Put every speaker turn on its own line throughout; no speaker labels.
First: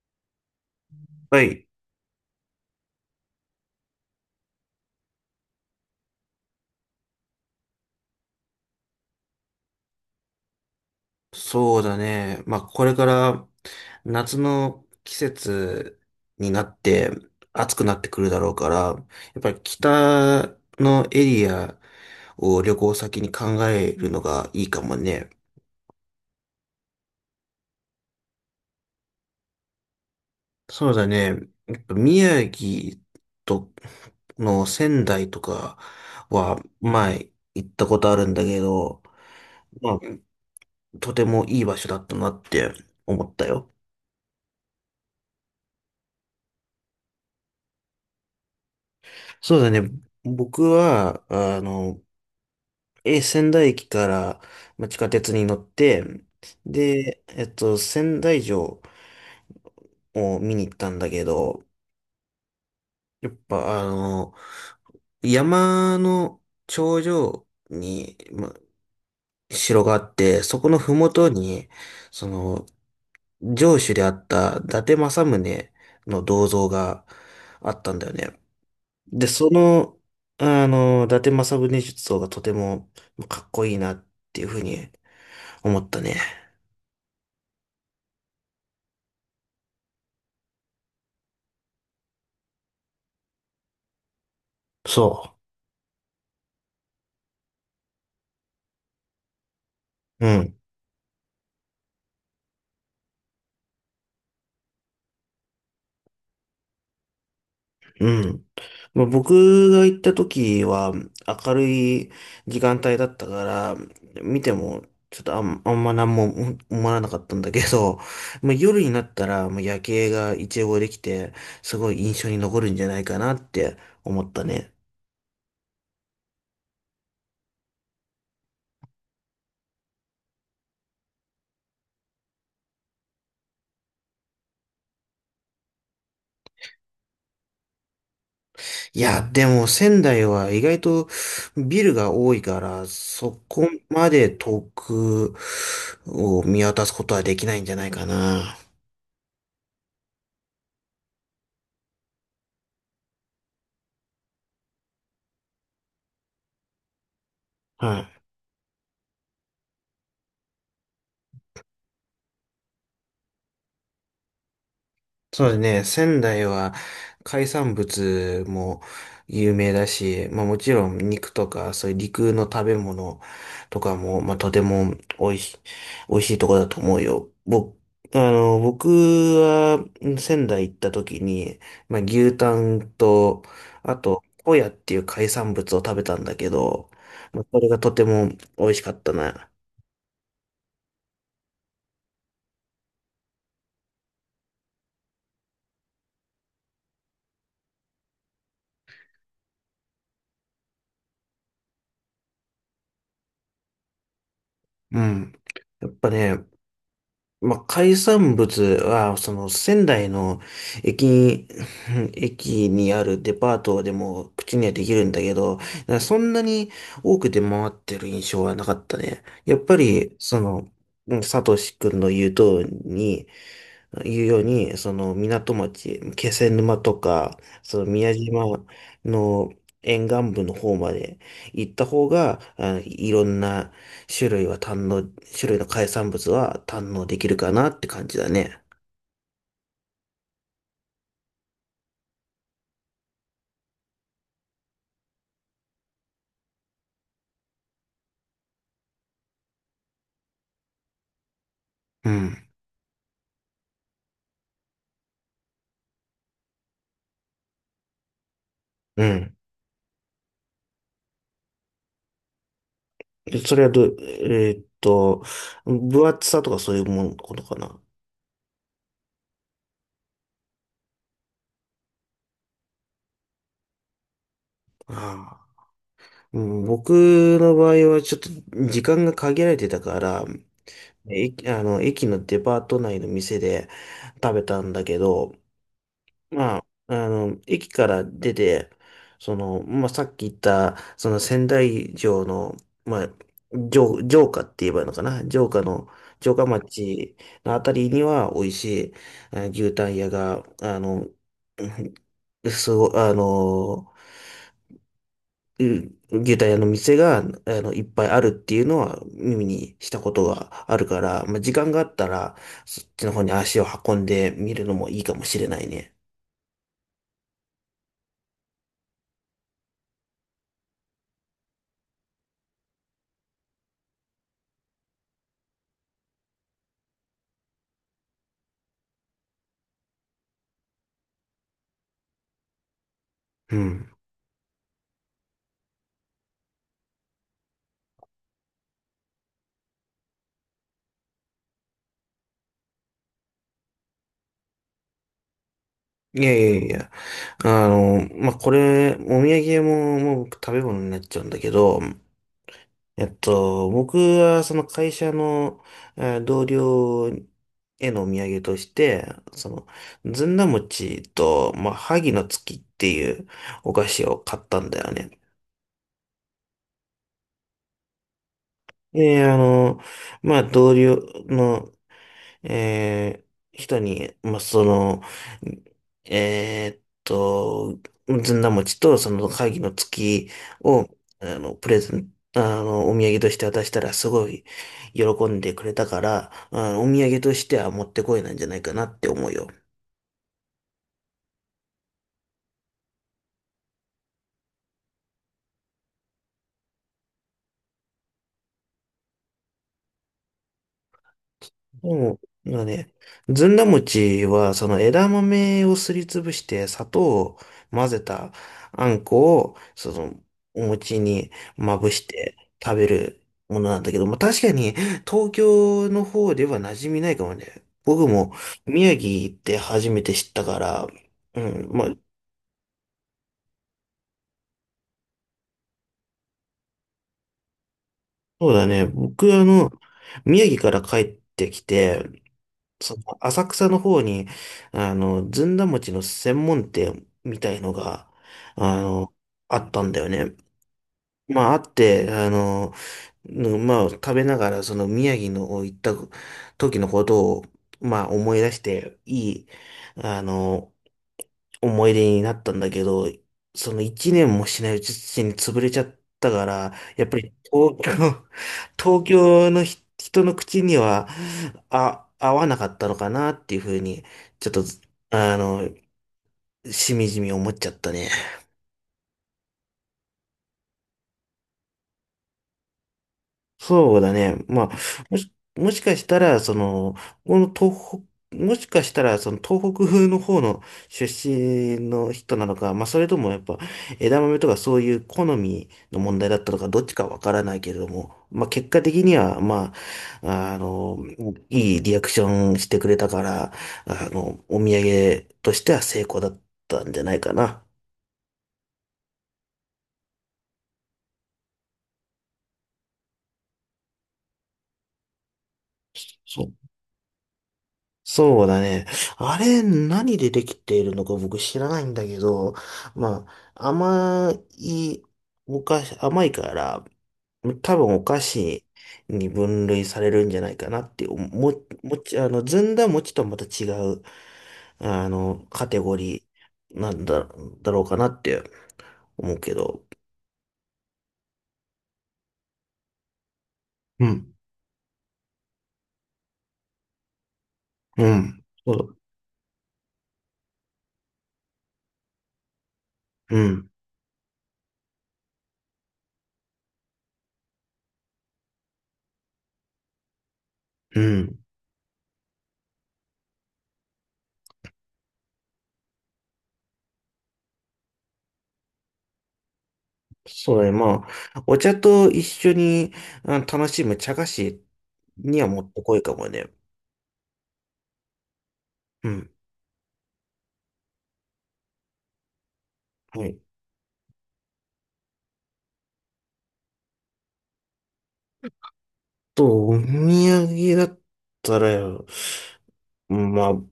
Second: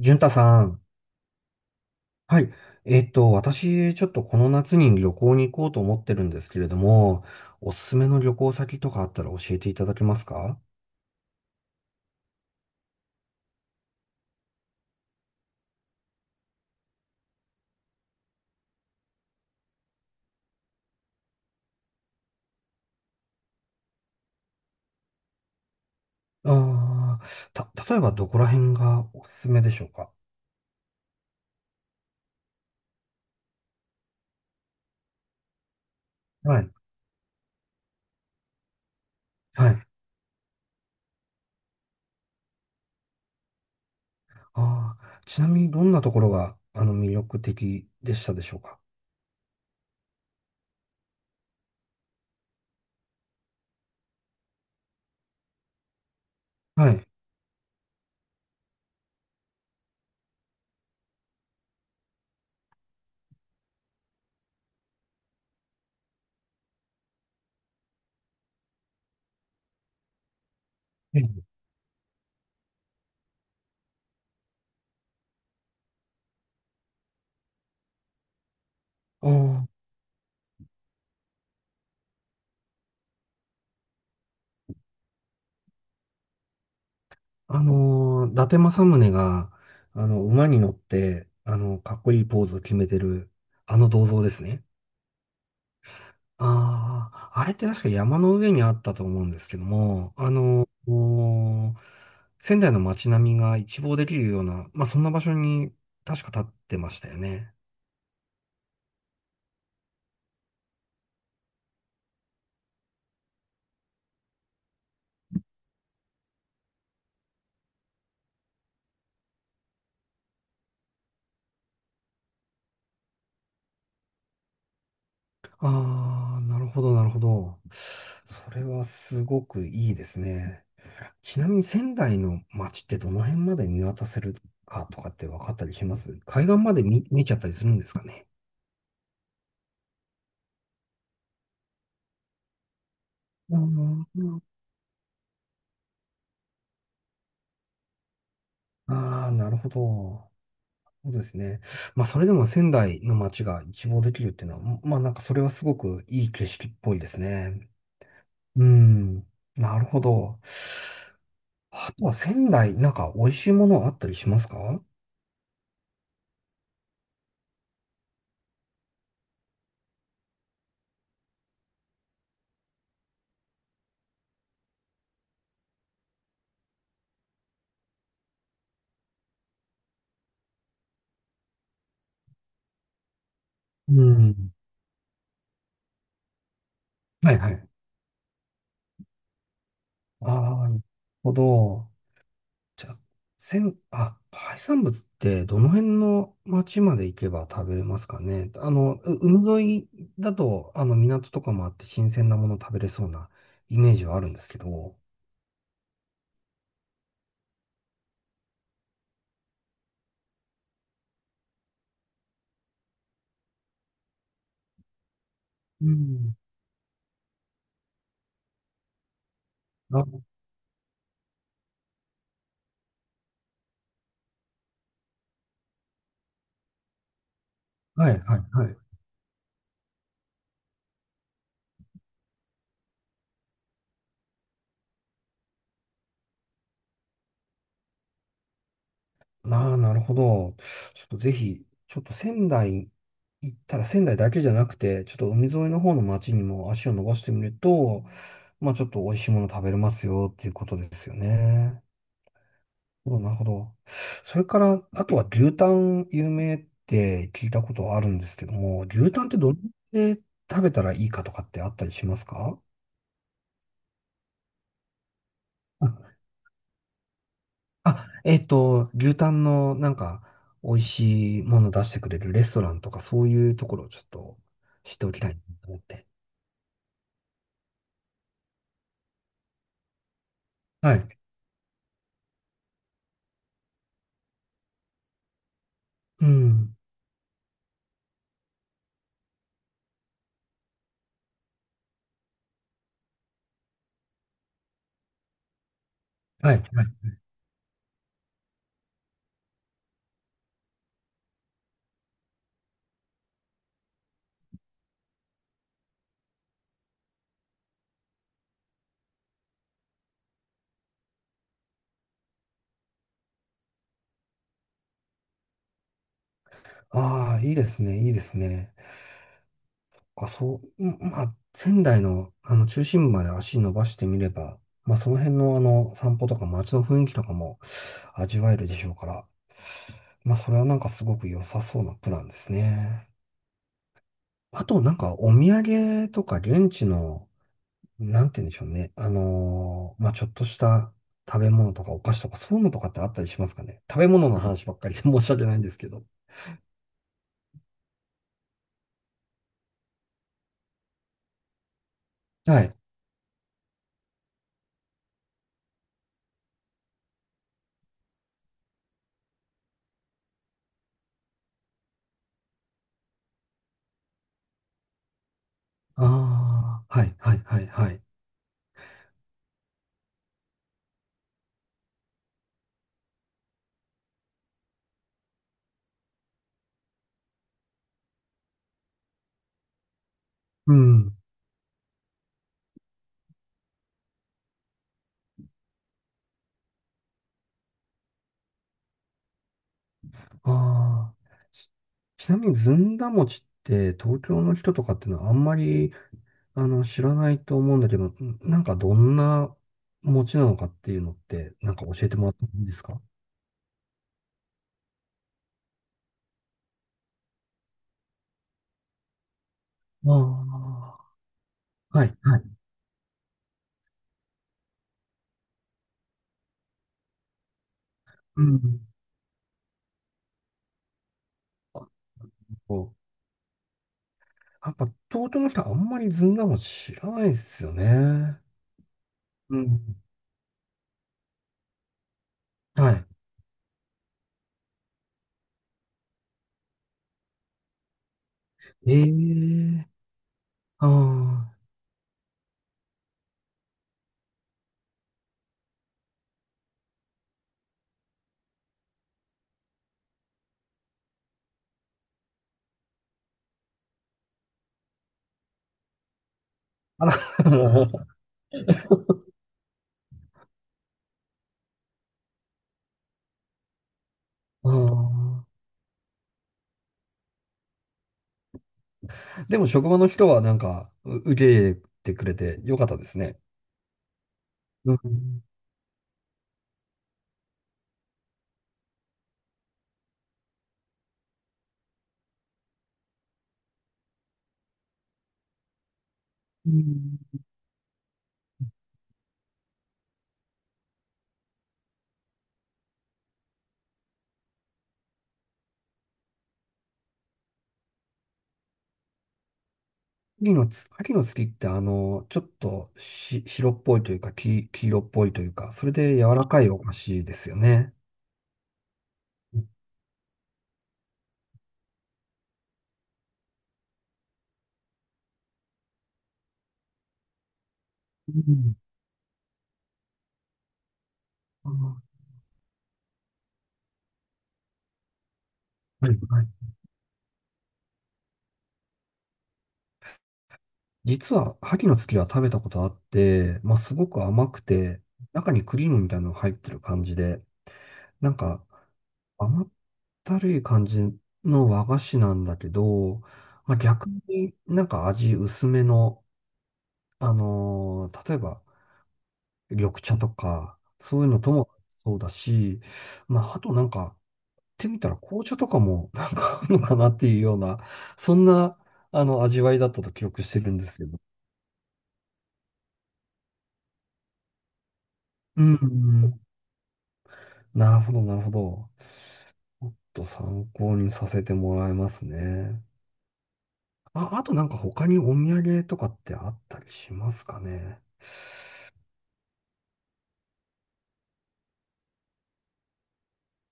潤太さん。
はい。
はい。私、ちょっとこの夏に旅行に行こうと思ってるんですけれども、おすすめの旅行先とかあったら教えていただけますか？
そうだね。まあ、これから夏の季節になって暑くなってくるだろうから、やっぱり北のエリアを旅行先に考えるのがいいかもね。
ああー、例えばどこら辺がおすすめでしょうか？
そうだね。やっぱ宮城との仙台とか
は
は
い。
前行ったことあるんだけど、
はい。
まあ、とてもいい場所だったなって思ったよ。
ああ、ちなみにどんなところが、魅力的でしたでしょうか？
そうだね。僕は、仙台駅から、まあ、地下鉄に乗って、
はい。
で、仙台城を見に行ったんだけど、やっぱ山の頂上に、まあ、城があって、そこの
え
麓
え。
に、その、城主であった伊達政宗の銅像があったんだよね。
あ
で、そ
ー。
の、あの、伊達政宗像がとてもかっこいいなっていうふうに思ったね。
伊達政宗が、馬に乗って、かっこいいポーズを決めてる、あの銅像ですね。
そう。
ああ、あれって確か山の上にあったと思うんですけども、
うん、
仙台の街並みが一望できるような、まあ、そんな場所に確か立ってましたよね。
うん。まあ、僕が行った時は明るい時間帯だったから、見てもちょっとあん、あんま何も思わなかったんだけど、まあ、夜になったらもう夜景が一望できて、すごい印象に残るんじゃないかなって思ったね。
ああ、なるほど、なるほど。それはすごくいいですね。ちなみに仙台の街ってどの辺まで見渡せるかとかって分かったりします？海岸まで見えちゃったりするんですかね。
いや、でも仙台は意外とビルが多いから、そ
う
こ
ん、
まで遠くを見渡すことはできないんじゃないかな。
ああ、なるほど。そうですね。まあ、それでも仙台の街が一望できるっていうのは、まあ、なんかそれはすごくいい景色っぽいですね。
はい。
うん。なるほど。あとは仙台、なんか美味しいものあったりしますか？
そうですね。仙台は海産物も有名だし、まあもちろん肉とかそういう陸の食べ物とかも、まあとても美味しいとこだと思うよ。僕は仙台行った時に、まあ牛タンと、あ
う
と、
ん。
ホヤっていう海産物を食べたんだけど、
はい
まあ、
は
これ
い。
がとても美味しかったな。
ああ、なるほど。じゃあ、海産物ってどの辺の町まで行けば食べれますかね。海沿いだと、あの、港とかもあって新鮮なもの食べれそうなイメージはあるんですけど。
うん。やっぱね、まあ、海産物は、その仙台の駅に、駅にあるデパートでも口にはできるんだけど、
う
そん
ん。
なに多く出回ってる印象はなかったね。やっぱり、
あ、
その、うんサトシ君の言う通りに、いうように、その港町、気仙沼とか、その
は
宮
いは
島
いはい。
の沿岸部の方まで行った方が、あいろんな種類は堪能、種類の海産物は堪能できるかなって感じだね。
ああ、なるほど。ちょっとぜひ、ちょっと仙台行ったら仙台だけじゃなくて、ちょっと海沿いの方の町にも足を伸ばしてみると、まあちょっと美味しいもの食べれますよっていうことですよね。
うん。
お、なるほど。それから、あとは牛タン有名って聞いたことあるんですけども、
う
牛タンっ
ん。
てどれで食べたらいいかとかってあったりしますか？
でそれはどう、分厚さとかそういうものことかな。
あ、牛タンのなんか美味しいもの出してくれるレストランとかそういうところをちょっと知っておきたいな
ああ。
と思って。
うん僕の場合はちょっと時間が限られてたから、
はい。
あの、駅のデパート内の店で食べたんだけど、
う
まあ、
ん。
あの、駅から出て、その、まあ、さっき言った、その仙台城の、まあ、城下って言えばいいのかな城下の、城下
はい。はい。
町のあたりには美味しい、あ牛タン屋が、あの、うんすご、あの、うん牛タン屋の店が、あの、いっぱいあるっていうのは耳にしたことがあるから、まあ、時間があったら、そっちの方に足を運んでみるのもいいかもしれないね。
ああ、いいですね。いいですね。あ、そう、うん、まあ、仙台のあの中心部まで足伸ばしてみれば、まあ、その辺のあの散歩とか街の雰囲気とかも味わえるでしょうから、まあ、それはなんかすごく良さそうなプランですね。
うん。
あと、なんかお土産とか現地のなんて言うんでしょうね。まあ、ちょっとした食べ物とかお菓子とかそういうのとかってあったりしますかね。食べ物の話ばっかりで 申し訳ないんですけど。
いやいやいや、あの、まあ、これ、お土産屋も、もう僕食べ物になっちゃうんだけど、
はい。
僕はその会社の、同僚へのお土産として、その、ずんだ餅と、まあ、萩の月っていうお菓子を買ったんだよね。
ああ、はい、はい、はい、はい。
で、あの、まあ、同僚の、えー人に、まあ、その、えーっと、ずんだ餅と、その、会議の月
う
を、
ん。
プレゼン、あの、お土産として渡したら、すごい喜んでくれたから、あのお土産としては持ってこいなんじゃないかなって思うよ。
ああ。ちちなみにずんだ餅って東京の人とかっていうのはあんまり、知らないと思うんだけど、なんかどんな餅なのかっていうのって、なんか教えて
も
もらって
う、
も
なん
い
か
いです
ね、
か？
ずんだ餅は、その枝豆をすりつぶして、砂糖を混ぜたあんこを、その、
あ
お
あ
餅にまぶ
ー、は
し
い、
て
はい。
食べるものなんだけど、まあ、確かに、東京の方では馴染みないかもね。僕も、
うん。
宮城行って初めて知ったから、うん、まあ、
やっぱ、弟の人はあんまりずんだも知らないですよね。
そうだね。僕、あ
う
の、
ん。
宮城から帰ってきて、
は
その
い。
浅草の方に、あの、ずんだ餅の専門店みたいのが、あ
え
の、あった
え。
んだよね。ま
あ
あ、あって、あの、うんまあ、食べながら、その宮城の行った時のことを、まあ、思い出して、いい、あの、思い出になったんだけど、その一年もしないうちに潰れちゃったから、や
あ。あ
っぱり
ら、も
東京の人の口には、あ、合わなかったのかなっていうふうに、ちょっと、
う。
あ
あ
の、しみじみ思っちゃったね。
あ。でも職場の人はなんか、受け入れてくれてよかったですね。
そうだね。まあ、
うん。
もしかしたら、その、この東北、もしかしたら、その東北風の方の出身の人なのか、まあ、それともやっぱ枝豆とかそういう好みの問題だったのか、
う
どっちか
ん。
わからないけれども、まあ、結果的には、まあ、あの、いいリアクションしてくれたから、あの、お土産としては成功だったんじゃないかな。
秋の月ってあの、ちょっとし、白っぽいというか、黄色っぽいというか、それで柔
そ
らか
う。
いお菓子ですよね。
そうだね。あれ、
う
何でできているのか僕知らないんだけど、まあ、お菓子、甘いから、多分お菓子
ん。
に分類されるんじゃないかなって、
ああ、
あの、ずんだ餅とはまた違う、あの、カテゴ
はい。
リーなんだ、だろうかなって思うけど。
実は、萩の月は食べたことあって、まあ、す
う
ごく
ん。
甘くて、中にクリームみたいなのが入ってる感じで、
う
なん
ん。
か、
そう。
甘ったるい感じの和菓子なんだけど、
うん。
まあ、逆になんか味薄めの、例えば、緑茶とか、
う
そういう
ん。
のともそうだし、まあ、あとなんか、ってみたら紅茶とかも なんかあるのかなっていうような、そんな、味わいだったと記憶して
そうね、
るんです
ま
けど。
あ、お茶と一緒にあ楽しむ茶菓子にはも
う
っ
ん。う
てこいかも
ん。
ね。
なるほど、なるほど。
うん。
ちょっと参考にさせてもらいますね。
はい。
あ、あとなんか他にお土産とかってあったりしますかね。
と、お土産だったら、まあ、ま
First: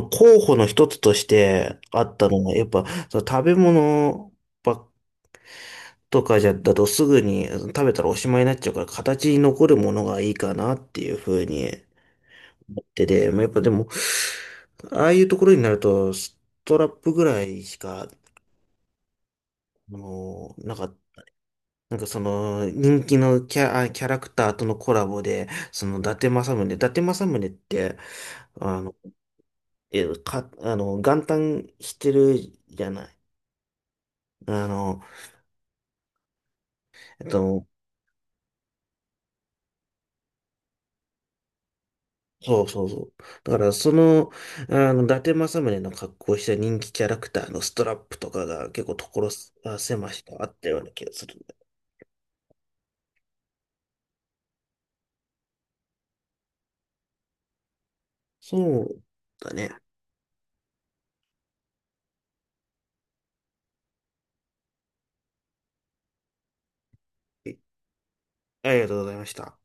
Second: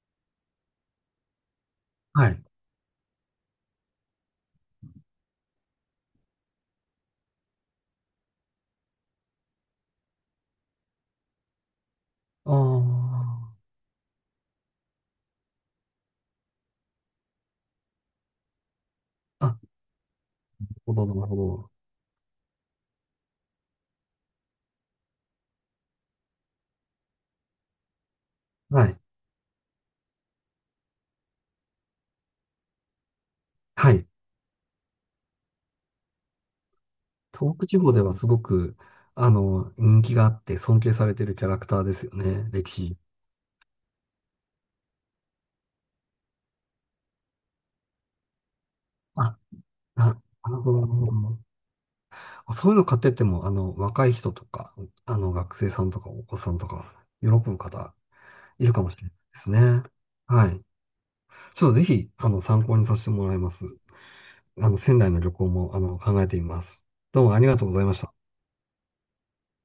あ、候補の一つとしてあった
は
の
い。
が、やっぱ、その食べ物ばっとかじゃ、だとすぐに食べたらおしまいになっちゃうから、形に残るものがいいかなっていうふうに思って
あ
て、まあ、やっぱでも、ああいうところになると、ストラップぐらいしか
あ、なる
あのなん
ほ
か、
ど、なるほど。
なんかその、人気のキャ、あキャラクターとのコラボで、その、伊達政宗って、あ
は
の、
い。
あの、元旦してるじゃない。
はい。
あの、えっ
東
と、
北地方ではすごく、人気があって尊敬されてるキャラクターですよね。
そう
歴
そう
史。
そう。だから、その、あの、伊達政宗の格好をした人気キャラクターのストラップとかが結構
あ、
所
あ、
狭
な
しとあっ
る
た
ほ
よう
ど、
な気
な
が
るほ
する
ど。
んだ。
あ、そういうの買ってっても、若い人とか、学生さんとかお子さんとか、喜ぶ方いるか
そ
もし
う
れないです
だ
ね。
ね。
はい。ちょっとぜひ、参考にさせてもらいます。仙台の旅行も、考えてみます。どうもありがとうございました。
ありがとうございました。